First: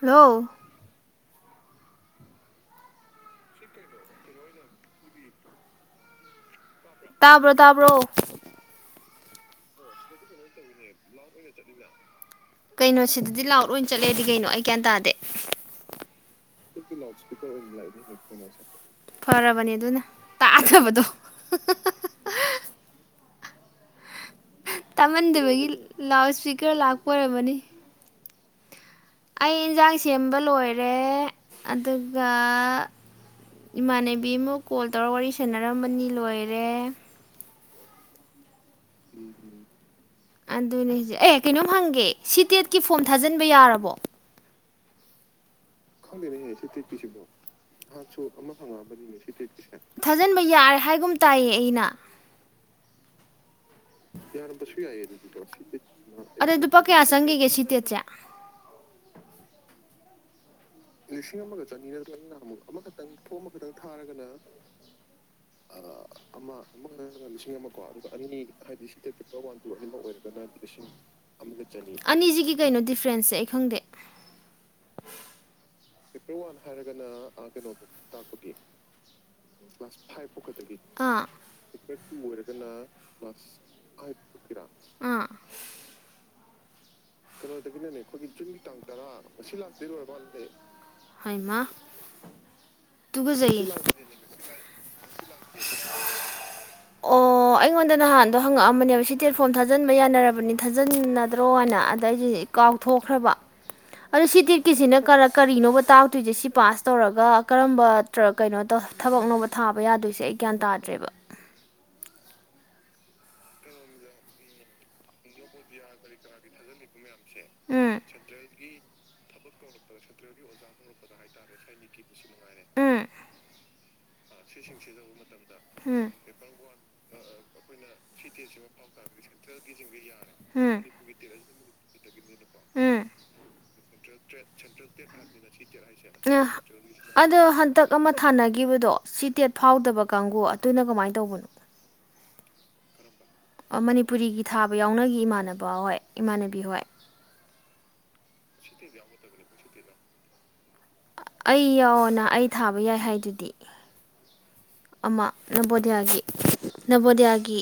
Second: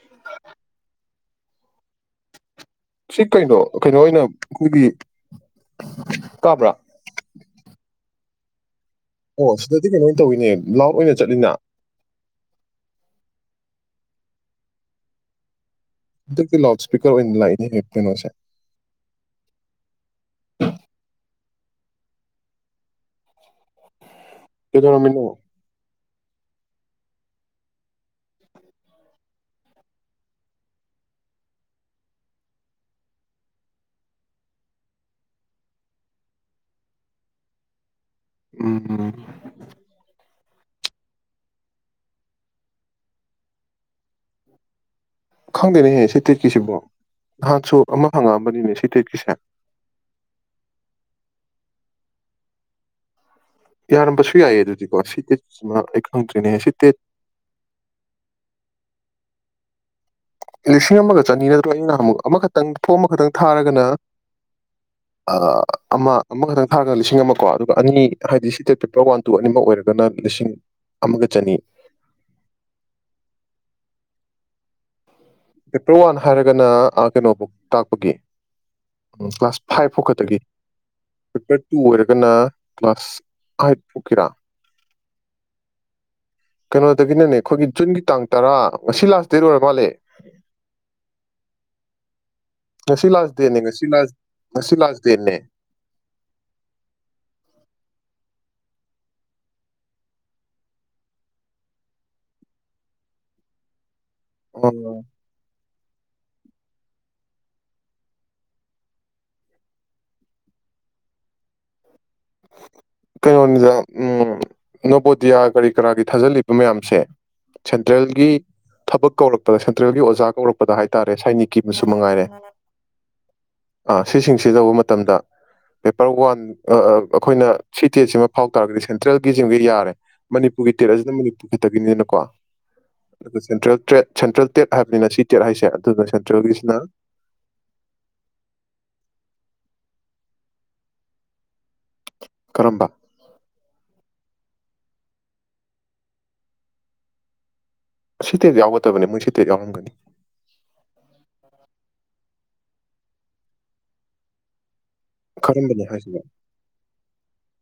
hello ꯁꯤ ꯀꯩꯅꯣ ꯀꯩꯅꯣ ꯑꯣꯏꯅ ꯈꯣꯏꯒꯤ ꯇꯥꯕ꯭ꯔꯥ ꯇꯥꯕ꯭ꯔꯣ ꯇꯥꯕ꯭ꯔꯣ ꯑꯣ ꯁꯤꯗꯗꯤ ꯀꯩꯅꯣ ꯑꯣꯏ ꯇꯧꯋꯤꯅꯦ ꯂꯥꯎꯠ ꯑꯣꯏꯅ ꯆꯠꯂꯤꯅ ꯀꯩꯅꯣ ꯁꯤꯗꯗꯤ ꯂꯥꯎꯠꯑꯣꯏ ꯆꯠꯂꯦꯗꯤ ꯀꯩꯅꯣ ꯑꯩ ꯒꯌ꯭ꯥꯥ ꯟ ꯇꯥꯗꯦ ꯍꯟꯗꯛꯇꯤ ꯂꯥꯎꯠ ꯏꯁꯄꯤꯀꯔ ꯑꯣꯏꯅ ꯂꯥꯛꯏꯅꯦꯍꯦ ꯀꯩꯅꯣꯁꯦ ꯐꯔꯕꯅꯤ ꯑꯗꯨꯅ ꯇꯥꯗꯕꯗꯣ [unintelligible] ꯀꯩꯗꯧꯔꯝꯃꯤꯅꯣ ꯇꯥꯃꯟꯗꯕꯒꯤ ꯂꯥꯎꯠ ꯏꯁꯄꯤꯀꯔ ꯂꯥꯛꯄ ꯑꯣꯏꯔꯝꯃꯅꯤ ꯑꯩ ꯏꯟꯖꯥꯡ ꯁꯦꯝꯕ ꯂꯣꯏꯔꯦ ꯑꯗꯨꯒ ꯏꯃꯥꯟꯅꯕꯤ ꯑꯃꯨꯛ ꯀꯣꯜ ꯇꯧꯔꯒ ꯋꯥꯔꯤ ꯁꯥꯟꯅꯔꯝꯕꯅꯤ ꯂꯣꯏꯔꯦ ꯎꯝ ꯑꯗꯨꯅꯤ ꯍꯨꯖꯤꯛ ꯑꯦ ꯀꯩꯅꯣꯝ ꯍꯪꯒꯦ ꯁꯤꯇꯦꯠꯀꯤ ꯐꯣꯝ ꯊꯥꯖꯤꯟꯕ ꯌꯥꯔꯕꯣ ꯈꯪꯗꯦꯅꯦꯍꯦ ꯁꯤ ꯇꯦꯠꯀꯤꯁꯤꯕꯣ ꯅꯍꯥꯟꯁꯨ ꯑꯃ ꯍꯪꯉꯛꯑꯝꯕꯅꯤꯅꯦ ꯁꯤ ꯇꯦꯠꯀꯤꯁꯦ ꯊꯥꯖꯤꯟꯕ ꯌꯥꯔꯦ ꯍꯥꯏꯒꯨꯝ ꯇꯥꯏꯌꯦ ꯑꯩꯅ ꯌꯥꯔꯝꯕꯁꯨ ꯌꯥꯏꯌꯦ ꯑꯗꯨꯗꯤꯀꯣ ꯁꯤ ꯇꯦꯠꯁꯤꯃ ꯑꯩ ꯑꯗ ꯈꯪꯗ꯭ꯔꯤꯅꯦ ꯁꯤ ꯇꯦꯠ ꯑꯗꯨꯗꯨꯄꯀꯌꯥ ꯁꯒꯒꯤ ꯁꯤꯤꯇꯦ ꯆꯦ ꯂꯤꯁꯤꯡ ꯑꯃꯒ ꯆꯅꯤ ꯅꯠꯇꯒ ꯑꯃꯨꯛ ꯑꯃꯈꯪ ꯑꯃꯈꯛꯇꯪ ꯊꯥꯔꯒꯅ ꯑ, ꯑꯃ ꯑꯃꯈꯛꯇꯪ ꯊꯥꯔꯒꯅ ꯑꯃ ꯀꯣ ꯂꯤꯁꯤꯡ ꯑꯃꯣ ꯑꯅꯤ ꯑꯗꯨꯒ ꯑ ꯍꯥꯏꯗꯤ ꯁꯤ ꯇꯦꯠ ꯄꯦꯄꯔ ꯋꯥꯟ ꯇꯨ ꯑꯅꯤꯃꯛ ꯑꯣꯏꯔꯒꯅ ꯂꯤꯁꯤꯡ ꯑꯃꯒ ꯑꯣꯏ ꯆꯅꯤ ꯂꯤꯒ ꯑꯅꯤꯁꯤꯒꯤ ꯀꯩꯅꯣ ꯗꯤꯐ꯭ꯔꯦꯟꯁꯁꯦ ꯑꯩ ꯈꯪꯗꯦ ꯆꯦꯞꯇꯔ ꯋꯥꯟ ꯍꯥꯏꯔꯒꯅ ꯀꯩꯅꯣꯕꯨ ꯇꯥꯛꯄꯒꯤ ꯐꯥꯏꯚ ꯀ꯭ꯂꯥꯁ ꯐꯥꯎ ꯈꯛꯇꯒꯤ ꯐꯚꯔ ꯀ꯭ꯂ ꯄꯦꯄꯔ ꯇꯨ ꯑꯣꯏꯔꯒꯅ ꯀ꯭ꯂꯥꯁ ꯑꯥꯏꯠ ꯐꯥꯎꯀꯤꯔꯥ ꯀꯩꯅꯣꯗꯒꯤꯅꯅꯦ ꯑꯩꯈꯣꯏꯒꯤ ꯀꯩꯅꯣꯗꯒꯤꯅꯅꯦ ꯖꯨꯟꯒꯤ ꯇꯥꯡ ꯑꯩꯈꯣꯏꯒꯤ ꯇꯔꯥ ꯖꯨꯟꯒꯤ ꯇꯥꯡ ꯉꯁꯤ ꯇꯔꯥ ꯂꯥꯁ ꯗꯦꯠ ꯃꯁꯤ ꯑꯣꯏꯔ ꯃꯥꯜꯂꯦ ꯂꯥꯛꯄꯤꯔ ꯉꯁꯤ ꯂꯥꯁꯗꯦꯅꯦ ꯉꯁꯤ ꯂ ꯉꯁꯤ ꯂꯥꯁꯗꯦꯅꯦ ꯐꯪꯉꯛꯑꯝꯕꯅꯦꯕ ꯁꯤ ꯇꯦꯠꯐꯣꯝ ꯊꯥꯖꯟꯕ ꯌꯥꯅꯔꯕꯅꯤ ꯊꯥꯖꯟꯅꯗ꯭ꯔꯣ ꯍꯥꯏꯅ ꯑꯗꯩꯁꯤ ꯀꯥꯎꯊꯣꯛꯈ꯭ꯔꯕ ꯑꯗꯣ ꯁꯤ ꯇꯤꯠꯀꯤꯁꯤꯅ ꯀꯔ ꯀꯔꯤꯅꯣꯕ ꯇꯥꯛꯇꯣꯏꯁꯦ ꯁꯤ ꯄꯥꯁ ꯇꯧꯔꯒ ꯀꯔꯝꯕ ꯀꯩꯅꯣ ꯇꯧ ꯊꯕꯛꯅꯣꯧꯕ ꯊꯥꯕ ꯌꯥꯗꯣꯏꯁꯦ ꯑꯩ ꯒ꯭ꯌꯥꯟ ꯇꯥꯗ꯭ꯔꯦꯕ ꯀꯩꯅꯣꯅꯤꯗ ꯅꯣꯕꯣꯗꯤꯌꯥ ꯀꯔꯤ ꯀꯔꯥꯒꯤ ꯊꯥꯖꯤꯜꯂꯤꯕ ꯃꯌꯥꯝꯁꯦ ꯎꯝ ꯁꯦꯟꯇ꯭ꯔꯦꯜꯒꯤ ꯊꯕꯛ ꯀꯧꯔꯛꯄꯗ ꯁꯦꯟꯇ꯭ꯔꯦꯜꯒꯤ ꯑꯣꯖꯥ ꯀꯧꯔꯛꯄꯗ ꯍꯥꯏꯇꯥꯔꯦ ꯁꯥꯏꯅꯤꯛꯀꯤ ꯃꯁꯨ ꯃꯉꯥꯏꯔꯦ ꯎꯝ ꯑ ꯁꯤꯁꯤꯡꯁꯤ ꯇꯧꯕ ꯃꯇꯝꯗ ꯎꯝ ꯄꯦꯄꯔ ꯋꯥꯟ ꯑꯩꯈꯣꯏꯅ ꯁꯤ ꯇꯦꯠꯁꯤꯃ ꯐꯥꯎ ꯇꯥꯔꯒꯗꯤ ꯁꯦꯟꯇ꯭ꯔꯦꯜꯒꯤꯁꯤꯃꯒ ꯌꯥꯔꯦ ꯃꯅꯤꯄꯨꯔꯒꯤ ꯇꯦꯠ ꯑꯁꯤꯅ ꯃꯅꯤꯄꯨꯔ ꯈꯛꯇꯒꯤꯅꯤꯅꯀꯣ ꯎꯝ ꯑꯗꯨꯒ ꯁꯦꯟꯇ꯭ꯔꯦꯜ ꯇ꯭ꯔꯦꯠ ꯁꯦꯟꯇ꯭ꯔꯦꯜ ꯇꯦꯠ ꯍꯥꯏꯕꯅꯤꯅ ꯁꯤ ꯇꯦꯠ ꯍꯥꯏꯁꯦ ꯑꯗꯨꯅ ꯎꯝ ꯁꯦꯟꯇ꯭ꯔꯦꯜꯒꯤꯁꯤꯅ ꯑꯗꯣ ꯍꯟꯇꯛ ꯑꯃ ꯊꯥꯅꯈꯤꯕꯗꯣ ꯁꯤꯇꯦꯠ ꯐꯥꯎꯗꯕ ꯀꯥꯡꯒꯨ ꯑꯗꯨꯅ ꯀꯃꯥꯏꯅ ꯇꯧꯕꯅꯣ ꯀꯔꯝꯕ ꯃꯅꯤꯄꯨꯔꯤꯒꯤ ꯊꯥꯕ ꯌꯥꯎꯅꯒꯤ ꯏꯃꯥꯟꯅꯕ ꯍꯣꯏ ꯏꯃꯥꯟꯅꯕꯤ ꯍꯣꯏ ꯁꯤꯇꯦ ꯌꯥꯎꯒꯗꯕꯅꯤ ꯃꯣꯏ ꯁꯤꯇꯦ ꯌꯥꯎꯔꯝꯒꯅꯤ ꯑꯩ ꯌꯥꯎꯅ ꯑꯩ ꯊꯥꯕ ꯌꯥꯏ ꯍꯥꯏꯗꯨꯗꯤ ꯑꯃ ꯀꯔꯝꯕꯅꯣ ꯍꯥꯏꯁꯤꯕꯣ ꯅꯝꯕꯣꯗꯤꯌꯥꯒꯤ ꯅꯝꯕꯣꯗꯤꯌꯥꯒꯤ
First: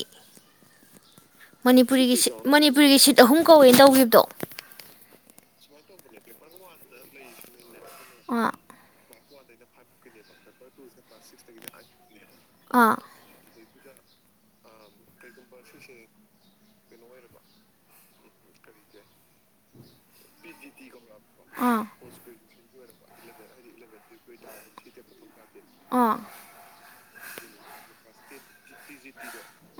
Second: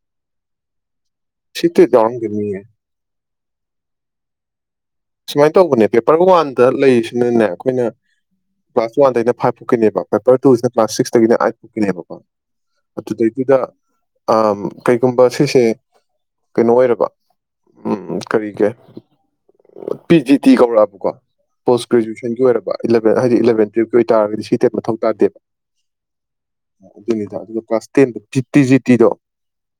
ꯁꯤ ꯇꯦꯠ ꯃꯅꯤꯄꯨꯔꯤꯒꯤ ꯌꯥꯎꯔꯝꯒꯅꯤꯌꯦ ꯃꯅꯤꯄꯨꯔꯤꯒꯤ ꯁꯤꯠ ꯑꯍꯨꯝ ꯀꯧꯋꯦꯅ ꯇꯧꯈꯤꯕꯗꯣ ꯁꯨꯃꯥꯏꯅ ꯇꯧꯕꯅꯦ ꯄꯦꯄꯔ ꯋꯥꯟꯗ ꯂꯩꯔꯤꯁꯤꯅꯅꯦ ꯑꯩꯈꯣꯏꯅ ꯑꯥ ꯄꯕꯥꯁꯋꯥꯟꯗ ꯏꯩꯅ ꯐꯥꯏꯚ ꯐꯨꯛꯀꯤꯅꯦꯕ ꯄꯦꯄꯔ ꯇꯨꯁꯤꯅ ꯀ꯭ꯂꯥꯁ ꯁꯤꯛꯁꯇꯒꯤꯅ ꯑꯥꯏꯠ ꯐꯣꯛꯛꯀꯤꯅꯦꯕꯀꯣ ꯑꯥ ꯑꯗꯨꯗꯩꯗꯨꯗ ꯀꯩꯒꯨꯝꯕ ꯁꯤꯁꯦ ꯀꯩꯅꯣ ꯑꯣꯏꯔꯕ ꯀꯔꯤꯒꯦ ꯄꯤ ꯖꯤ ꯇꯤ ꯀꯧꯔꯛꯕꯀꯣ ꯑꯥ ꯄꯣꯁ ꯒ꯭ꯔꯦꯖꯨꯋꯦꯁꯟꯒꯤ ꯑꯣꯏꯔꯕ ꯏꯂꯚꯦꯟ ꯍꯥꯏꯗꯤ ꯏꯂꯦꯟ ꯑꯗꯨ ꯑꯣꯏꯇꯥꯥꯔꯒꯗꯤ ꯁꯤ ꯇ ꯃꯊꯧ ꯇꯥꯗꯦꯕ ꯑꯥ ꯑꯗꯨꯅꯤꯗ ꯑꯗꯨꯒ ꯀ꯭ꯂꯥꯁ ꯇꯦꯟ ꯇꯤ ꯖꯤ ꯇꯤꯗꯣ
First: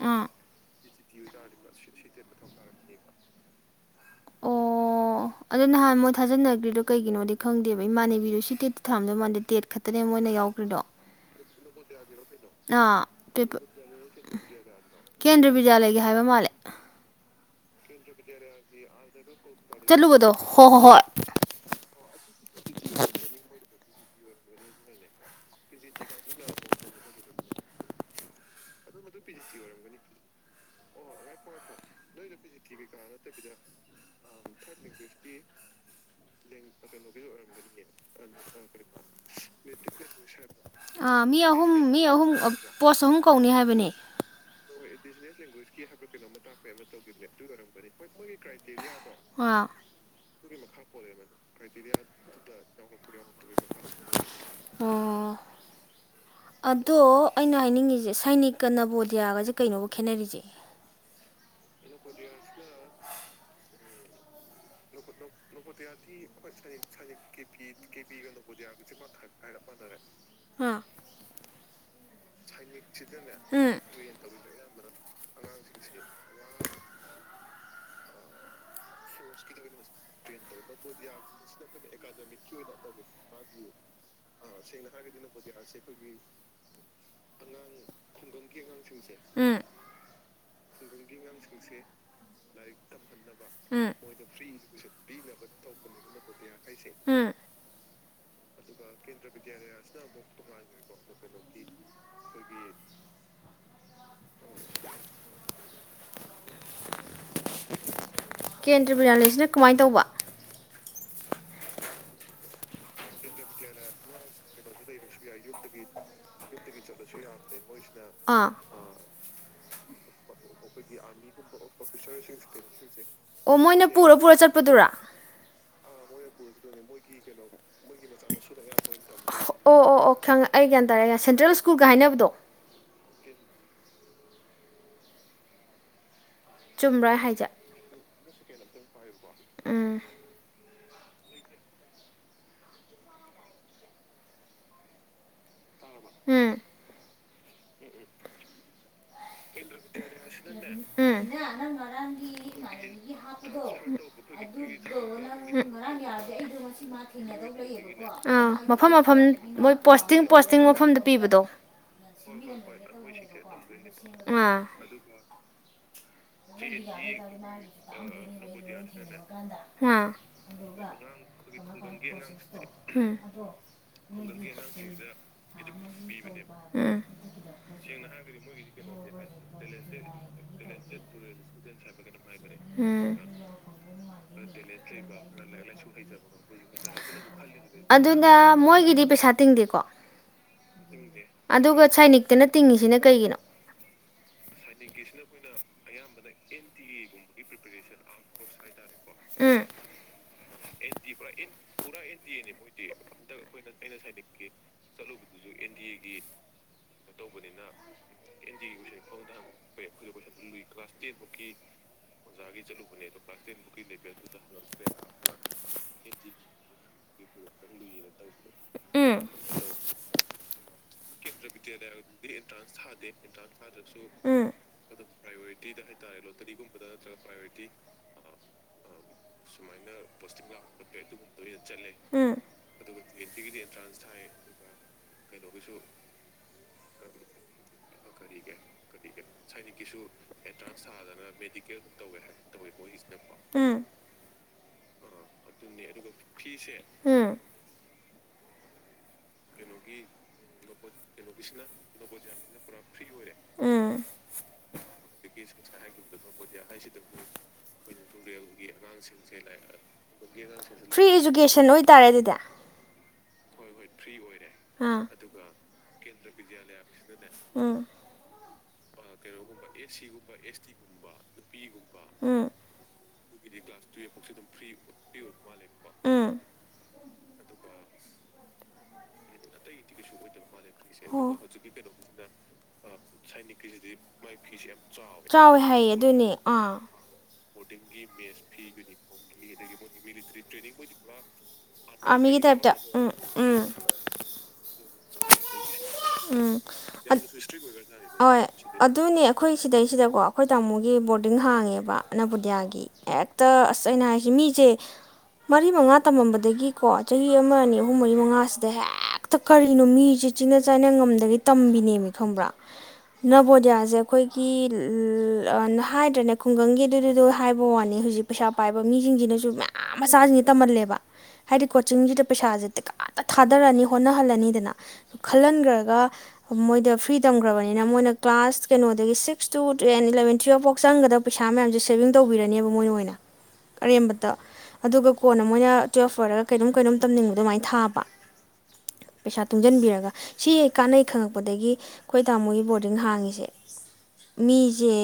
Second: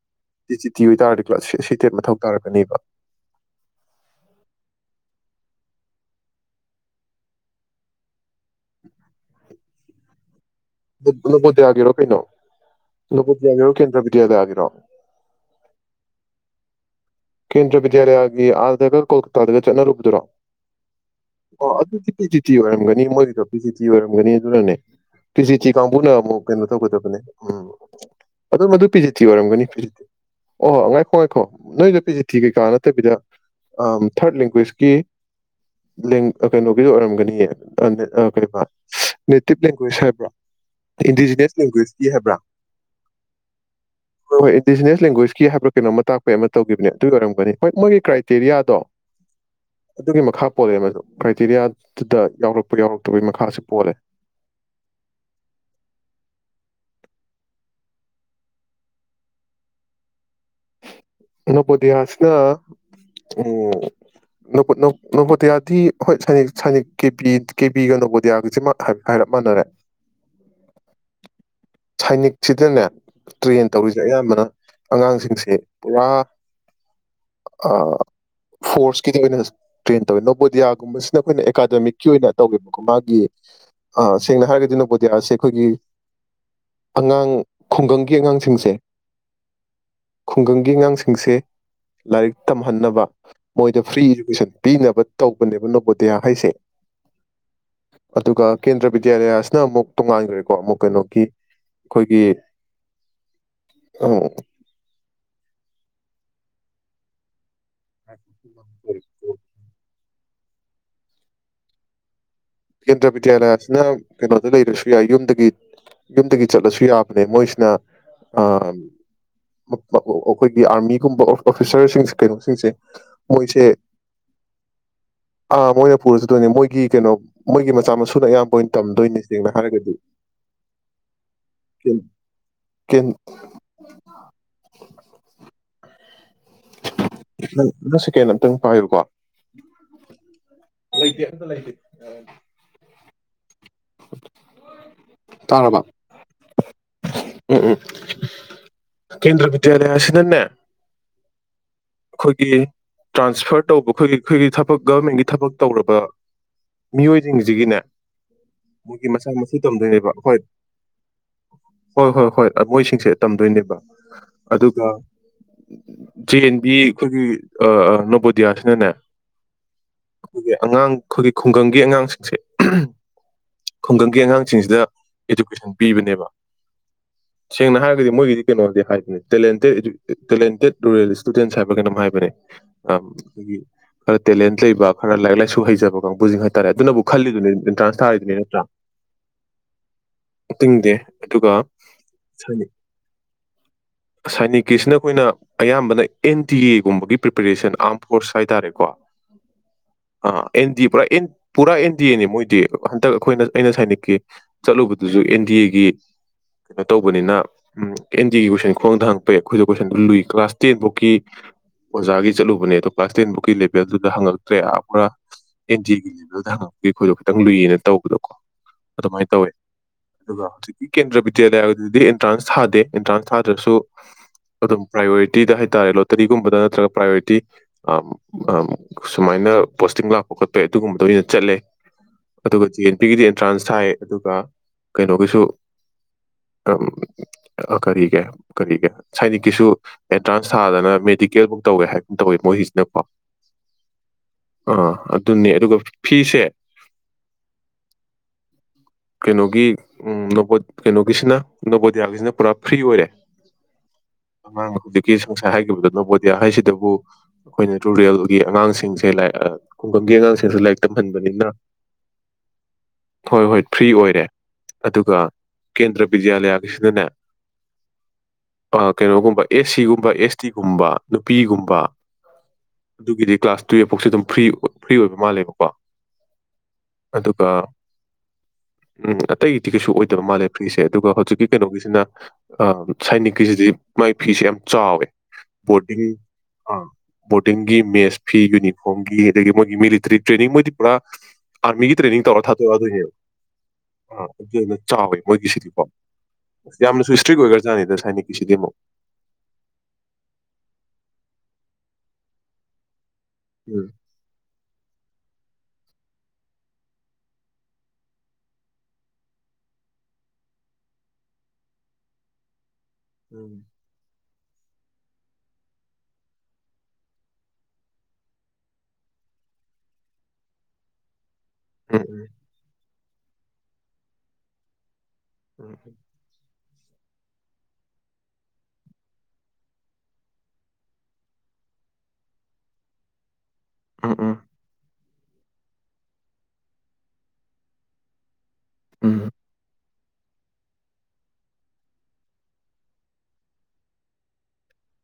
ꯑꯥ ꯇꯤ ꯖꯤ ꯇꯤ ꯑꯣꯏꯇꯥꯔꯗꯤ ꯁꯩꯇꯦꯠ ꯃꯊꯧ ꯇꯥꯔꯛꯀꯅꯦꯕ ꯑꯗꯨꯗꯣ ꯅꯍꯥꯟ ꯃꯣꯏ ꯊꯥꯖꯅꯈ꯭ꯔꯤꯗꯣ ꯀꯩꯒꯤꯅꯣꯗꯤ ꯈꯪꯗꯦꯕ ꯏꯃꯥꯟꯅꯕꯤꯗꯨꯁꯨ ꯇꯤꯀꯦꯠꯇ ꯊꯝꯗ ꯃꯣꯟꯗ ꯇꯦꯠ ꯇꯅꯦ ꯃꯣꯏꯅ ꯌꯥꯎ [unintelligible] ꯌꯥꯒꯦꯔꯣ ꯄꯤꯩꯅꯣ ꯑꯥꯄ ꯕꯤꯗ꯭ꯌꯥꯂꯌꯥꯒꯤꯔꯣ ꯀꯦꯟꯗ꯭ꯔ ꯕꯤꯗ꯭ꯌꯥꯂꯌꯥꯒꯤ ꯍꯥꯏꯕ ꯃꯥꯜꯂꯦ ꯀꯦꯟꯗ꯭ꯔ ꯄ ꯦꯔꯌꯥꯒꯤ ꯑꯥꯗꯒ ꯀꯣꯜꯀꯇꯥꯗꯒ ꯆꯠꯅꯔꯨꯕꯗꯨꯔꯣ ꯆꯠꯂꯨꯕꯗꯣ ꯍꯣ ꯍꯣ ꯍꯣꯏ ꯑꯣ ꯑꯗꯨꯗꯤ ꯄꯤꯖꯤ ꯇꯤ ꯑꯣꯏꯔꯝꯒꯅꯤ ꯃꯣꯏꯒꯤꯗ ꯄꯤꯖꯤ ꯇꯤ ꯁꯤ ꯑꯣꯏꯔꯝꯒꯅꯤ ꯑꯗꯨꯔꯅꯦ ꯀꯤꯁꯤ ꯆꯤ ꯀꯥꯡꯕꯨꯅ ꯑꯃꯨꯛ ꯀꯩꯅꯣ ꯇꯧꯒꯗꯕꯅꯦ ꯎꯝ ꯑꯗꯨ ꯑꯗꯨ ꯃꯗꯨ ꯄꯤꯖꯤꯇꯤ ꯑꯣꯏꯔꯝꯒꯅꯤ ꯐꯤꯖꯤꯤ ꯑꯣ ꯉꯥꯏꯈꯣ ꯉꯥꯏꯈꯣ ꯅꯣꯏꯗ ꯊꯥꯔꯠ ꯂꯦꯡꯒ꯭ꯋꯦꯖꯀꯤ ꯀꯩꯅꯣꯒꯤꯗꯣ ꯑꯣꯏꯔꯝꯒꯅꯤꯌꯦ ꯀꯩꯕ ꯅꯦꯇꯤꯞ ꯂꯦꯡꯒ꯭ꯋꯦꯖ ꯍꯥꯏꯕ꯭ꯔꯥ ꯑꯥ ꯃꯤ ꯏꯟꯗꯤꯖꯤꯅꯁ ꯑꯍꯨꯝ ꯃꯤ ꯂꯦꯡꯒ꯭ꯋꯦꯖꯀꯤ ꯑꯍꯨꯝ ꯍꯥꯏꯕ꯭ꯔꯥ ꯄꯣꯁ ꯑꯍꯨꯝ ꯀꯧꯅꯤ ꯍꯥꯏꯕꯅꯦ ꯍꯣꯏ ꯍꯣꯏ ꯏꯟꯗꯤꯖꯤꯅ꯭ꯁ ꯂꯦꯡꯒ꯭ꯋꯦꯁꯀꯤ ꯍꯥꯏꯕ꯭ꯔꯥ ꯀꯩꯅꯣ ꯑꯃ ꯇꯥꯛꯄꯩ ꯑꯃ ꯇꯧꯈꯤꯕꯅꯦ ꯑꯗꯨꯒꯤ ꯑꯣꯏꯔꯝꯒꯅꯤ ꯍꯣꯏ ꯃꯣꯏꯒꯤ ꯀ꯭ꯔꯥꯏꯇꯦꯔꯤꯌꯥꯗꯣ ꯑꯗꯨꯒꯤ ꯃꯈꯥ ꯄꯣꯜꯂꯦ ꯃꯗꯨ ꯑꯣ ꯀ꯭ꯔꯥꯏꯇꯦꯔꯤꯌꯥꯗꯨꯗ ꯌꯥꯎꯔꯛꯄ ꯌꯥꯎꯔꯛꯇꯕꯒꯤ ꯃꯈꯥꯁꯨ ꯄꯣꯜꯂꯦ ꯑꯗ ꯑꯩꯅ ꯍꯥꯏꯅꯤꯡꯉꯤꯁꯦ ꯁꯩꯅꯤꯛ ꯀ ꯅꯕꯣꯗꯤꯌꯥꯒꯁꯦ ꯀꯩꯅꯣꯒ ꯈꯦꯠꯅꯔꯤꯁꯦ ꯅꯄꯣꯗꯤꯍꯥꯁꯅ ꯎ ꯀꯦꯄꯤ ꯣꯌꯥꯣꯏꯦꯒꯣꯌꯥ ꯀꯦꯕꯤꯒ ꯅꯣꯕꯣꯗꯤꯌꯥꯒꯁꯦ ꯃꯥ ꯍꯥꯏ ꯍꯥꯏꯔꯞ ꯃꯥꯟꯅꯔꯦ ꯍꯥꯏꯔ ꯁꯥꯏꯅꯤꯛꯁꯤꯗꯅꯦ ꯃꯅꯔꯦꯗꯅꯦꯌꯥꯝꯕꯅ ꯇ꯭ꯔꯦꯟ ꯑꯉꯥꯡ ꯌꯥ ꯑ ꯐꯣꯔꯁ ꯣꯔ ꯑꯣꯏꯅ ꯇ꯭ꯔꯦꯟ ꯇ ꯄ꯭ꯔꯣꯗꯤꯌꯥ ꯑꯩꯈꯣꯏꯅ ꯑꯩꯈꯣꯏꯒꯤ ꯑꯣꯏꯅ ꯑꯦꯀꯥꯗꯃꯤꯛꯀꯤ ꯇꯧꯋꯦꯕꯀꯣ ꯑꯣꯏꯅ ꯃꯥꯒꯤ ꯑꯥ ꯍꯥꯏꯔꯒꯗꯤ ꯁꯦꯡꯅ ꯍꯥꯏꯔꯒꯗꯤꯅ ꯅꯣꯕꯣꯗꯤꯌꯥꯁꯦ ꯄ꯭ꯔꯣꯗꯤꯌꯥꯁꯦ ꯑꯩꯈꯣꯏꯒꯤ ꯑꯉꯥꯡ ꯈꯨꯡꯒꯪꯒꯤ ꯑꯉꯥꯡꯁꯤꯡꯁꯦ ꯈꯨꯡꯒꯪꯒꯤ ꯑꯉꯥꯡꯁꯤꯡꯁꯦ ꯂꯥꯏꯔꯤꯛ ꯇꯝꯍꯟꯅꯕ ꯃꯣꯏ ꯎꯝ ꯐ꯭ꯔꯤ ꯏꯗꯨꯀꯦꯁꯟ ꯄꯤꯅꯕ ꯇꯧꯕꯅꯦꯕ ꯅꯣꯕꯣꯗꯤꯌꯥ ꯍꯥꯏꯁꯦ ꯎꯝ ꯑꯗꯨꯒ ꯀꯦꯟꯗ꯭ꯔ ꯕꯤꯗ꯭ꯌꯥꯂꯌꯥꯁꯤꯅ ꯑꯃꯨꯛ ꯇꯣꯡꯉꯥꯟꯈ꯭ꯔꯦꯀꯣ ꯑꯃꯨꯛ ꯀꯩꯅꯣꯒꯤ ꯑꯩꯈꯣꯏꯒꯤ ꯑ ꯀꯦꯟꯗ꯭ꯔ ꯕꯤꯔꯌꯥꯂꯤꯁꯤꯅ ꯀꯃꯥꯏꯅ ꯇꯧꯕ ꯀꯦꯟꯗ꯭ꯔ ꯕꯤꯗ꯭ꯌꯥꯂꯌꯥ ꯑꯁꯤꯅ ꯀꯩꯅꯣꯗ ꯂꯩꯔꯁꯨ ꯌꯥꯏ ꯌꯨꯝꯗꯒꯤ ꯌꯨꯝꯗꯒꯤ ꯆꯠꯂꯁꯨ ꯌꯥꯕꯅꯦ ꯃꯣꯏꯁꯤꯅ ꯑꯥ ꯑ ꯑꯩꯈꯣꯏꯒꯤ ꯑꯥꯔꯃꯤꯒꯨꯝꯕ ꯑꯣꯐꯤꯁꯔꯁꯤꯡ ꯀꯩꯅꯣꯁꯤꯡꯁꯦ ꯑꯣ ꯃꯣꯏꯁꯦ ꯃꯣꯏꯅ ꯄꯨꯔ ꯄꯨꯔ ꯆꯠꯄꯗꯨꯔꯥ ꯑꯥ ꯃꯣꯏꯅ ꯄꯨꯔꯁꯨꯗꯣꯏꯅꯦ ꯃꯣꯏꯒꯤ ꯀꯩꯅꯣ ꯃꯣꯏꯒꯤ ꯃꯆꯥ ꯃꯁꯨꯅ ꯑꯌꯥꯝꯕ ꯑꯣꯏꯅ ꯇꯝꯗꯣꯏꯅꯤ ꯁꯦꯡꯅ ꯍꯥꯏꯔꯒꯗꯤ ꯈꯪ ꯑꯩ ꯒ꯭ꯌꯥꯟ ꯇꯥꯔꯦ ꯁꯦꯟꯇ꯭ꯔꯦꯜ ꯁ꯭ꯀꯨꯜꯒ ꯍꯥꯏꯅꯕꯗꯣ [unintelligible] ꯆꯨꯝꯕ꯭ꯔꯥ ꯑꯩ ꯁꯤ ꯀꯦꯅ ꯈꯤꯇꯪ ꯄꯥꯏꯕꯀꯣ ꯑꯝ ꯂꯇ ꯂꯩꯇ ꯇꯥꯔꯕ ꯎꯝ ꯎꯝ ꯎꯝ ꯀꯦꯟꯗ꯭ꯔꯕꯤꯗ꯭ꯌꯥꯂꯌꯥ ꯑꯁ ꯅꯅ ꯅ ꯎꯝ ꯑꯩꯈꯣꯏꯒꯤ ꯇ꯭ꯔꯥꯟꯁꯐꯔ ꯇꯧꯕ ꯑꯩꯈꯣꯏꯒꯤ ꯑꯩꯈꯣꯏꯒꯤ ꯊꯕꯛ ꯒꯔꯃꯦꯟꯒꯤ ꯊꯕꯛ ꯇꯧꯔꯕ ꯃꯤꯑꯣꯏꯁꯤꯡꯁꯤꯒꯤꯅꯦ ꯑꯥ ꯃꯐꯝ ꯃꯣꯏꯒꯤ ꯃꯐꯝ ꯃꯆꯥ ꯃꯁꯨ ꯃꯣꯏ ꯇꯝꯗꯣꯏꯅꯦꯕ ꯄꯣꯁꯇꯤꯡ ꯍꯣꯏ ꯄꯣꯁꯇꯤꯡ ꯃꯐꯝꯗ ꯄꯤꯕꯗꯣ ꯍꯣꯏ ꯍꯣꯏ ꯍꯣꯏ ꯃꯣꯏꯁꯤꯡꯁꯦ ꯇꯝꯗꯣꯏꯅꯦꯕ ꯑꯗꯨꯒ ꯖꯦ ꯑꯦꯟ ꯕꯤ ꯑꯩꯈꯣꯏꯒꯤ ꯅꯣꯕꯣꯗꯤꯌꯥꯁꯤꯅꯅꯦ ꯑꯩꯈꯣꯏꯒꯤ ꯑꯉꯥꯡ ꯑꯩꯈꯣꯏꯒꯤ ꯈꯨꯡꯒꯪꯒꯤ ꯑꯉꯥꯡꯁꯤꯡꯁꯦ ꯈꯨꯡꯒꯪꯒꯤ ꯑꯉꯥꯡꯁꯤꯡꯁꯤꯗ ꯏꯗꯨꯀꯦꯁꯟ ꯄꯤꯕꯅꯦꯕ ꯁꯦꯡꯅ ꯍꯥꯏꯔꯒꯗꯤ ꯃꯣꯏꯒꯤꯗꯤ ꯀꯩꯅꯣꯗꯤ ꯎ ꯨꯔꯦꯜ ꯏꯁꯇꯨꯗꯦꯟꯁ ꯍꯥꯏꯕ ꯀꯩꯅꯣꯝ ꯍꯥꯏꯕꯅꯦ ꯎꯝ ꯑꯩꯈꯣꯏꯒꯤ ꯈꯔ ꯇꯦꯂꯦꯟ ꯂꯩꯕ ꯈꯔ ꯂꯥꯏꯔꯤꯛ ꯂꯥꯏꯁꯨ ꯍꯩꯖꯕ ꯀꯥꯡꯕꯨꯁꯤꯡ ꯍꯥꯏꯇꯥꯔꯦ ꯑꯗꯨꯅꯕꯨ ꯈꯜꯂꯤꯗꯨꯅꯤ ꯑꯦꯟꯇ꯭ꯔꯥꯟꯁ ꯊꯥꯔꯤꯗꯨꯅꯤ ꯑꯗꯨꯅ ꯅꯠꯇ꯭ꯔꯥ ꯃꯣꯏꯒꯤꯗꯤ ꯄꯩꯁꯥ ꯇꯤꯡꯗꯦꯀꯣ ꯇꯤꯡꯗꯦ ꯑꯗꯨꯒ ꯁꯥꯏꯅꯤꯛꯇꯅ ꯇꯤꯡꯉꯤꯁꯤꯅ ꯀꯩꯒꯤꯅꯣ ꯁꯥꯏꯅꯤꯛꯀꯤꯁꯤꯅ ꯑꯩꯈꯣꯏꯅ ꯑꯌꯥꯝꯕꯅ ꯑꯦꯟ ꯇꯤ ꯑꯦꯒꯨꯝꯕꯒꯤ ꯄ꯭ꯔꯤꯄꯦꯔꯦꯁꯟ ꯑꯥꯝꯄꯁ ꯍꯥꯏꯇꯥꯔꯦꯀꯣ ꯎꯝ ꯑ ꯑꯦꯟ ꯗꯤ ꯑꯦ ꯄꯨꯥ ꯄꯨꯔꯥ ꯑꯦꯟ ꯗꯤ ꯑꯦꯅꯤ ꯃꯣꯏꯗꯤ ꯍꯟꯗꯛ ꯑꯩꯈꯣꯏꯅ ꯑꯩꯅ ꯁꯥꯏꯅꯀꯤ ꯆꯠꯂꯨꯕꯗꯨꯁꯨ ꯑꯦꯟ ꯗꯤ ꯑꯦꯒꯤ ꯀꯩꯅꯣ ꯇꯧꯕꯅꯤꯅ ꯎ ꯑꯦꯟ ꯗꯤ ꯑꯦꯒꯤ ꯀꯣꯏꯁꯟ ꯈꯋꯥꯪꯗ ꯍꯪꯉꯄꯏ ꯑꯩꯈꯣꯏꯁꯨ ꯀꯣꯏꯁꯟꯗꯨ ꯂꯨꯏ ꯀ꯭ꯂꯥꯁ ꯇꯦꯟꯐꯧ ꯑꯣꯖꯥꯒꯤ ꯆꯠꯂꯨꯕꯅꯦ ꯑꯗꯣ ꯀ꯭ꯂꯥꯁ ꯇꯦꯟꯕꯨꯛꯀꯤ ꯂꯦꯚꯦꯜꯗꯨꯗ ꯍꯪꯉꯛꯇ꯭ꯔꯦ ꯄꯨꯔꯥ ꯑꯦꯟ ꯗꯤ ꯑꯦꯒꯤ ꯂꯦꯚꯦꯜꯗ ꯍꯪꯉꯛꯄꯒꯤ ꯑꯩꯈꯣꯏꯗꯣ ꯈꯤꯇꯪ ꯂꯨꯏꯌꯦꯅ ꯇꯧꯕꯗꯀꯣ ꯎꯝ ꯑꯗꯨꯃꯥꯏꯅ ꯇꯧꯋꯦ ꯑꯗꯨꯒ ꯍꯧꯖꯤꯛꯀꯤ ꯀꯦꯟꯗ꯭ꯔ ꯕꯤꯗ꯭ꯌꯥꯂꯌꯥꯗꯗꯤ ꯑꯦꯟꯇ꯭ꯔꯥꯟꯁ ꯊꯥꯗꯦ ꯑꯦꯟꯇ꯭ꯔꯥꯟꯁ ꯊꯥꯗ꯭ꯔꯁꯨ ꯎꯝ ꯑꯗꯨꯝ ꯄ꯭ꯔꯥꯏꯌꯣꯔꯤꯇꯤꯗ ꯍꯥꯏ ꯍꯥꯏꯇꯥꯔꯦ ꯂꯣꯇꯔꯤꯒꯨꯝꯕꯗ ꯅꯠꯇ꯭ꯔꯒ ꯄ꯭ꯔꯥꯏꯌꯣꯔꯤꯇꯤ ꯁꯨꯃꯥꯏꯅ ꯄꯣꯁꯇꯤꯡ ꯂ ꯈꯈꯠꯄꯩ ꯑꯗꯨꯒꯨꯝꯕꯗ ꯑꯣꯏꯅ ꯆꯠꯂꯦ ꯎꯝ ꯑꯗꯨꯒ ꯖꯤ ꯑꯦꯟ ꯄꯤꯒꯤꯗꯤ ꯑꯦꯟꯇ꯭ꯔꯥꯟꯁ ꯊꯥꯏ ꯑꯗꯨꯒ ꯀꯩꯅꯣꯒꯤꯁꯨ ꯀꯔꯤꯒꯤ ꯀꯔꯤꯒꯤ ꯁꯥꯏꯅꯤꯛꯀꯤꯁꯨ ꯑꯦꯟꯇ꯭ꯔꯥꯟꯁ ꯁꯥꯗꯅ ꯃꯦꯗꯤꯀꯦꯜꯃꯨꯛ ꯇꯧꯒꯦ ꯍꯥꯏꯕ ꯇꯧꯋꯦ ꯃꯣꯏꯒꯤꯁꯤꯅꯀꯣ ꯎꯝ ꯑꯥ ꯑꯗꯨꯅꯤ ꯑꯗꯨꯒ ꯐꯤꯁꯦ ꯎꯝ ꯀꯩꯅꯣꯒꯤ ꯀꯩꯅꯣꯒꯤꯁꯤꯅ ꯅꯕꯣꯗꯤꯌꯥꯒꯤꯁꯤꯅ ꯄꯨꯔꯥ ꯐ꯭ꯔꯤ ꯑꯣꯏꯔꯦ ꯎꯝ ꯑꯉꯥꯡ ꯍꯧꯖꯤꯛ ꯅ ꯕꯣꯗꯤꯌꯥ ꯍꯥꯏꯁꯤꯗꯕꯨ ꯑꯩꯈꯣꯏ ꯔꯨꯔꯦꯜꯒꯤ ꯑꯉꯥꯡꯁꯤꯡꯁꯦ ꯈꯨꯡꯒꯪꯒꯤ ꯑꯉꯥꯡ ꯂꯥꯏꯔꯤꯛ ꯐ꯭ꯔꯤ ꯇꯝꯍꯟꯕꯅꯤꯅ ꯏꯖꯨꯀꯦꯁꯟ ꯑꯣꯏꯇꯥꯔꯦ ꯑꯗꯨꯗꯤ ꯍ ꯍ ꯐꯔꯤ ꯑꯥ ꯑꯗꯨꯒ ꯀꯦꯟꯗ꯭ꯔ ꯕꯤꯗ꯭ꯌꯥꯂꯌꯥꯒꯤꯁꯤꯅꯅꯦ ꯎꯝ ꯀꯩꯅꯣꯒꯨꯝꯕ ꯑꯦꯁ ꯁꯤꯒꯨꯝꯕ ꯁꯤꯒꯨꯝꯕ ꯑꯦꯁ ꯇꯤꯒꯨꯝꯕ ꯑꯗꯨꯒꯤꯗꯤ ꯅꯨꯄꯤꯒꯨꯝꯕꯒꯤꯗꯤ ꯀ꯭ꯂꯥꯁ ꯇꯨꯌꯦꯜꯞ ꯐꯥꯎꯁꯦ ꯇꯨꯋ ꯐꯥꯎꯁ ꯐ꯭ꯔꯤ ꯑꯗꯨꯝ ꯐ꯭ꯔꯤꯔꯤ ꯐ꯭ꯔꯤ ꯑꯣꯏꯕ ꯃꯥꯜꯂꯦꯕꯀꯣ ꯃꯥꯜꯂꯦꯀꯣ ꯑꯗꯨꯒ ꯎꯝ ꯑꯇꯩꯗꯤ ꯀꯩꯁꯨ ꯑꯣꯏꯗꯕ ꯃꯥꯜꯂꯦ ꯐꯤꯁꯦ ꯑꯗꯨꯒ ꯑꯣ ꯍꯧꯖꯤꯛꯀꯤ ꯀꯩꯅꯣꯒꯤꯁꯤꯅ ꯁꯥꯏꯅꯤꯛꯀꯤꯁꯤꯗꯤ ꯃꯥꯏ ꯐꯤꯁꯦ ꯌꯥꯝ ꯆꯥꯎꯋꯦ ꯆꯥꯎꯋꯦ ꯍꯥꯏꯌꯦ ꯕꯣꯔꯗꯤꯡ ꯑꯗꯨꯅꯦ ꯑꯥ ꯕꯣꯔꯗꯤꯡꯒꯤ ꯃꯦꯠꯁ ꯐꯤ ꯌꯨꯅꯤꯐꯣꯔꯝꯒꯤ ꯑꯗꯒꯤ ꯃꯣꯏꯒꯤ ꯃꯤꯂꯤꯇ꯭ꯔꯤ ꯇ꯭ꯔꯦꯅꯤꯡ ꯃꯣꯏꯗꯤ ꯄꯨꯔꯥ ꯑꯥꯔꯃꯤꯒꯤ ꯇ꯭ꯔꯦꯅꯤꯡ ꯇꯧꯔ ꯇꯥꯏꯞꯇ ꯎꯝ ꯊꯥꯗꯣꯔꯛꯑꯗꯣꯏꯅꯦꯕ ꯎꯝ ꯑꯥ ꯑꯗꯨ ꯑꯣꯏꯅ ꯆꯥꯎꯋꯦ ꯃꯣꯏꯒꯤꯁꯤꯗꯤꯀꯣ ꯎꯝ ꯌꯥꯝꯅꯁꯨ ꯏꯁꯇ꯭ꯔꯤꯛ ꯑꯣꯏꯕ ꯑ ꯌꯥꯝꯅꯁꯨ ꯏꯁꯇ꯭ꯔꯤꯛ ꯑꯣꯏꯈ꯭ꯔꯖꯥꯠꯅꯤꯗ ꯍꯣꯏ ꯁꯥꯏꯅꯤꯛꯀꯤꯁꯤꯗꯤ ꯑꯃꯨꯛ ꯑꯗꯨꯅꯦ ꯑꯩꯈꯣꯏ ꯁꯤꯗꯩꯁꯤꯗꯀꯣ ꯑꯩꯈꯣꯏ ꯇꯥꯃꯣꯒꯤ ꯕꯣꯔꯗꯤꯡ ꯍꯥꯡꯉꯦꯕ ꯑꯅꯕꯨꯗꯤꯌꯥꯒꯤ ꯍꯦꯛ ꯇ ꯎꯝ ꯑꯁ ꯑꯩꯅ ꯍꯥꯏꯁꯤ ꯃꯤꯁꯦ ꯃꯔꯤ ꯃꯉꯥ ꯇꯝꯃꯝꯕꯗꯒꯤꯀꯣ ꯆꯍꯤ ꯑꯃ ꯑꯅꯤ ꯑꯍꯨꯝ ꯃꯔꯤ ꯃꯉꯥꯁꯤꯗ ꯍꯦꯛꯇ ꯀꯔꯤꯅꯣ ꯃꯤꯁꯦ ꯆꯤꯅ ꯆꯥꯏꯅ ꯉꯝꯗꯒꯤ ꯇꯝꯕꯤꯅꯦꯕ ꯈꯪꯕ꯭ꯔꯥ ꯅꯕꯣꯖꯌꯥꯁꯦ ꯑꯩꯈꯣꯏ ꯍꯥꯏꯗ꯭ꯔꯅꯦ ꯈꯨꯡꯒꯪꯒꯤ ꯑꯗꯨꯗꯨꯗꯣ ꯍꯥꯏꯕ ꯋꯥꯅꯤ ꯍꯧꯖꯤꯛ ꯄꯩꯁꯥ ꯄꯥꯏꯕ ꯃꯤꯁꯤꯡꯁꯤꯅꯁꯨ ꯃꯌꯥꯝ ꯃꯆꯥꯁꯤꯡꯁꯤ ꯇꯝꯍꯜꯂꯦꯕ ꯍꯥꯏꯗꯤ ꯎꯝ ꯀꯣꯆꯤꯡꯁꯤꯗ ꯄꯩꯁꯥꯁꯤꯗ ꯇ ꯀꯥꯅ ꯊꯥꯗꯔꯅꯤ ꯍꯣꯠꯅꯍꯜꯂꯅꯤꯗꯅ ꯎꯝ ꯈꯜꯍꯟꯈ꯭ꯔꯒ ꯃꯣꯏꯗ ꯐ꯭ꯔꯤ ꯇꯝꯈ꯭ꯔꯕꯅꯤꯅ ꯃꯣꯏꯅ ꯀ꯭ꯂꯥꯁ ꯀꯩꯅꯣꯗꯒꯤ ꯁꯤꯛꯁ ꯇꯨ ꯇꯦꯟ ꯏꯂꯕꯦꯟ ꯇꯨꯌꯦꯜꯞꯐꯥꯎ ꯆꯪꯒꯗꯕ ꯄꯩꯁꯥ ꯃꯌꯥꯝꯁꯦ ꯁꯦꯚꯤꯡ ꯇꯧꯕꯤꯔꯅꯦꯕ ꯃꯣꯏꯅ ꯑꯣꯏꯅ ꯎꯝ ꯑꯔꯦꯝꯕꯗ ꯎꯝ ꯑꯗꯨꯒ ꯀꯣꯟꯅ ꯃꯣꯏꯅ ꯇꯨꯋꯦꯜꯐ ꯑꯣꯏꯔꯒ ꯀꯩꯅꯣꯝꯩꯅꯣꯝꯅꯤꯡꯕ ꯑꯗꯨꯃꯥꯏꯅ ꯊꯥꯕ ꯎꯝ ꯄꯩꯁꯥ ꯇꯨꯡꯁꯤꯟꯕꯤꯔꯒ ꯁꯤ ꯀꯥꯟꯅꯩ ꯈꯪꯉꯛꯄꯗꯒꯤ ꯑꯩꯈꯣꯏ ꯇꯥꯃꯣꯒꯤ ꯕꯣꯔꯗꯤꯡ ꯍꯥꯡꯉꯤꯁꯦ ꯃꯤꯁꯦ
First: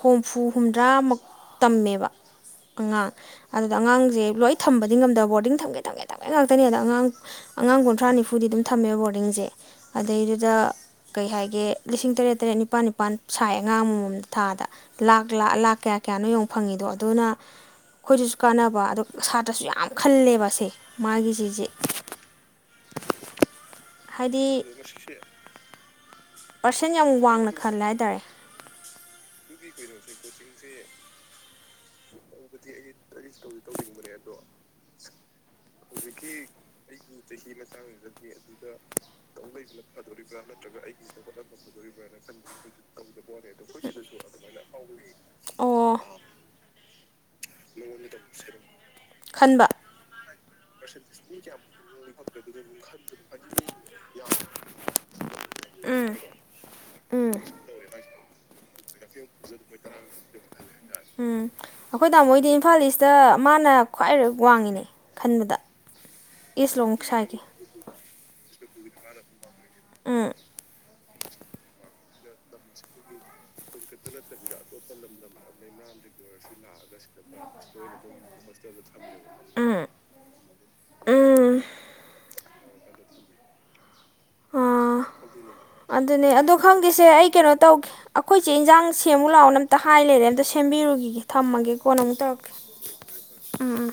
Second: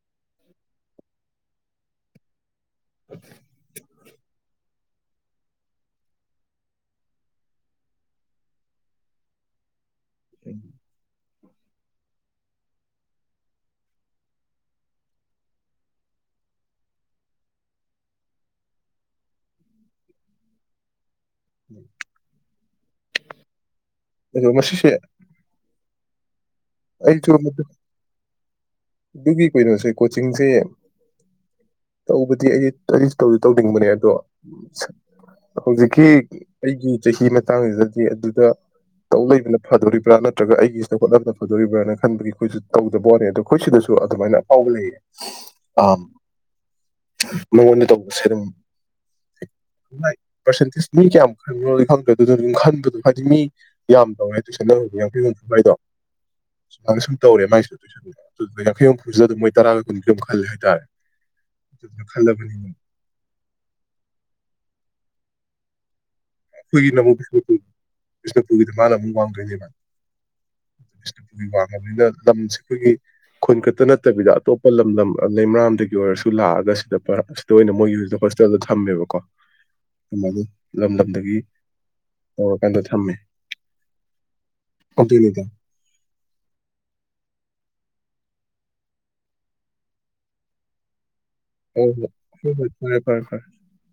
ꯍꯨꯝꯐꯨ ꯍꯨꯝꯗ꯭ꯔꯥꯃꯨꯛ ꯇꯝꯃꯦꯕ ꯑꯉꯥꯡ ꯑꯗꯨꯗ ꯑꯉꯥꯡꯁꯦ ꯂꯣꯏ ꯊꯝꯕꯅꯤ ꯑ ꯉꯝꯗ ꯣꯔꯗꯤꯡ ꯊꯒꯦ ꯊꯝꯒꯦ ꯇꯋꯥꯏ ꯉꯥꯛꯇꯅꯦ ꯑꯗ ꯑꯉꯥꯡ ꯑꯉꯥꯡ ꯀꯨꯟꯊ꯭ꯔꯥ ꯅꯤꯐꯨꯗꯤ ꯑꯗꯨꯝ ꯊꯝꯃꯦꯕ ꯕꯣꯔꯗꯤꯡꯁꯦ ꯑꯗꯩꯗꯨꯗ ꯀꯩ ꯍꯥꯏꯦ ꯒꯤ ꯂꯤꯁꯤꯡ ꯇꯔꯦꯠ ꯇꯔꯦꯠ ꯅꯤꯄꯥꯜ ꯅꯤꯄꯥꯜ ꯁꯥꯏ ꯑꯉꯥꯡ ꯑꯃꯃꯝꯗ ꯊꯥꯗ ꯂꯥꯛ ꯂꯥꯛ ꯀꯌꯥ ꯀꯌꯥꯅꯣ ꯌꯡ ꯐꯪꯉꯤꯗꯣ ꯑꯗꯨꯅ ꯑꯩꯈꯣꯏꯗꯁꯨ ꯀꯥꯟꯅꯕ ꯑꯗꯣ ꯁꯥꯇ꯭ꯔꯁꯨ ꯌꯥꯝ ꯈꯜꯂꯦꯕ ꯁꯦ ꯃꯥꯒꯤꯁꯤꯁꯦ ꯎꯝ ꯍꯥꯏꯗꯤ ꯑꯗꯣ ꯃꯁꯤꯁꯦ ꯄꯥꯔꯁꯦꯟ ꯌꯥꯝ ꯑꯩꯁꯨ ꯋꯥꯡꯅ ꯃꯗꯨ ꯈꯜꯂꯦ ꯍꯥꯏꯇꯥꯔꯦ ꯑꯗꯨꯒꯤ ꯀꯩꯅꯣꯁꯦ ꯀꯣꯆꯤꯡꯁꯦ ꯇꯧꯕꯗꯤ ꯑꯩꯗꯤ ꯇꯧ ꯇꯧꯅꯤꯡꯕꯅꯦ ꯑꯗꯣ ꯍꯧꯖꯤꯛꯀꯤ ꯑꯩꯒꯤ ꯆꯍꯤ ꯃꯇꯥꯡꯁꯤꯗꯗꯤ ꯑꯗꯨꯗ ꯇꯧ ꯂꯩꯕꯅ ꯐꯗꯣꯔꯤꯕ꯭ꯔꯥ ꯅꯠꯇ꯭ꯔꯒ ꯑꯩꯒꯤ ꯇꯧꯗꯣꯔꯤꯕ꯭ꯔꯥꯅ ꯈꯟꯕꯒꯤ ꯑꯩꯈꯣꯏꯁꯨ ꯇꯧꯗꯕ ꯋꯥꯣꯠꯅꯤ ꯑꯗꯣ ꯑꯩꯈꯣꯏ ꯁꯤꯗꯁꯨ ꯑꯗꯨꯃꯥꯏꯅ ꯑꯐꯥꯎꯕ ꯂꯩꯌꯦ ꯑ ꯑꯣ ꯃꯉꯣꯟꯗ ꯇꯧꯕ ꯁꯔ ꯈꯟꯕ ꯄꯥꯔꯁꯦꯟꯇꯦꯖ ꯃꯤ ꯀꯌꯥꯝ ꯈꯟꯉꯣꯜꯂꯤ ꯈꯪꯗ꯭ꯔꯦ ꯑꯗꯨꯅ ꯑꯗꯨꯝ ꯈꯟꯕꯗꯣ ꯍꯥꯏꯗꯤ ꯃꯤ ꯌꯥꯝ ꯇꯧꯋꯦ ꯇꯨꯁꯦ ꯅꯪꯗꯤ ꯌꯥꯡꯩ ꯉꯝꯗꯕ ꯍꯥꯏꯗꯣ ꯍꯥꯟꯅ ꯁꯨꯝ ꯎꯝ ꯇꯧꯔꯦ ꯃꯥꯏꯁꯨ ꯑꯗꯨꯏꯁꯨ ꯑꯗꯨꯗꯨꯒ ꯌꯥꯡꯈꯩ ꯍꯨꯝꯐꯨꯁꯤꯗ ꯑꯗꯨꯝ ꯃꯣꯏ ꯇꯔꯥꯒ ꯀꯨꯟꯒꯃꯨꯛ ꯈꯜꯂꯦ ꯍꯥꯏꯇꯥꯔꯦ ꯎꯝ ꯑꯗꯨꯗꯨꯅ ꯑꯩꯈꯣꯏ ꯇꯥꯃꯣꯏꯗꯤ ꯈꯜꯂꯕꯅꯤꯅ ꯏꯝꯐꯥꯜ ꯏꯁꯇ ꯃꯥꯅ ꯈ꯭ꯋꯥꯏ ꯋꯥꯡꯉꯤꯅꯦ ꯈꯟꯕꯗ ꯏꯁ ꯑꯩꯈꯣꯏꯒꯤ ꯂꯣꯡ ꯅꯃꯨꯛ ꯁꯥꯏꯒꯤ ꯕꯤꯁꯅꯨꯄꯨꯔ ꯆꯪ ꯄꯨꯔꯒꯤꯗꯤ ꯃꯥꯅ ꯑꯃꯨꯛ ꯋꯥꯡꯗꯣꯏꯅꯦꯕ ꯎꯝ ꯕꯤꯁꯅꯨꯄꯨꯔꯒꯤ ꯋꯥꯡꯉꯕꯅꯤꯅ ꯂꯝꯁꯦ ꯑꯩꯈꯣꯏꯒꯤ ꯈꯨꯟ ꯈ- ꯈꯛꯇ ꯅꯠꯇꯕꯤꯗ ꯑꯇꯣꯞꯄ ꯂꯝꯗꯝ ꯂꯩꯃꯔꯥꯝꯗꯒꯤ ꯑꯣꯏꯔꯁꯨ ꯂꯥꯛꯑꯒ ꯁꯤꯗ ꯂꯥꯛꯑꯒ ꯁꯤꯗ ꯃꯣꯏꯒꯤ ꯍꯧꯖꯤꯛ ꯑꯣꯏꯅ ꯗꯨꯝ ꯍꯣꯁꯇꯦꯜꯗ ꯊꯝꯃꯦꯕꯀꯣ ꯊꯝꯃꯦꯕ ꯎꯝ ꯎꯝ ꯒꯤ ꯑꯣꯜ ꯀꯥꯟꯗ ꯊꯝꯃꯦ ꯑꯥ ꯑꯗꯨꯅꯤꯗ ꯑꯗꯨꯅꯦ ꯑꯗꯣ ꯈꯪꯗꯦꯁꯦ ꯑꯩ ꯀꯩꯅꯣ ꯇꯧꯒꯦ ꯑꯩꯈꯣꯏ ꯆꯦ ꯏꯟꯖꯥꯡ ꯁꯦꯝꯃꯨ ꯂꯥꯛꯑꯣꯅ ꯑꯝꯇ ꯍꯥꯏ ꯂꯩꯔꯦ ꯑꯝꯇ ꯁꯦꯝꯕꯤꯔꯨꯒꯤꯒꯦ ꯊꯝꯃꯒꯦ ꯍꯣꯏ ꯀꯣꯟꯅ ꯑꯃꯨꯛ ꯇꯧꯔꯛꯀꯦ ꯍꯣꯏ ꯍꯣꯏ ꯍꯣꯏ ꯐꯔꯦ ꯐꯔꯦ ꯐꯔꯦ ꯎꯝ ꯎꯝ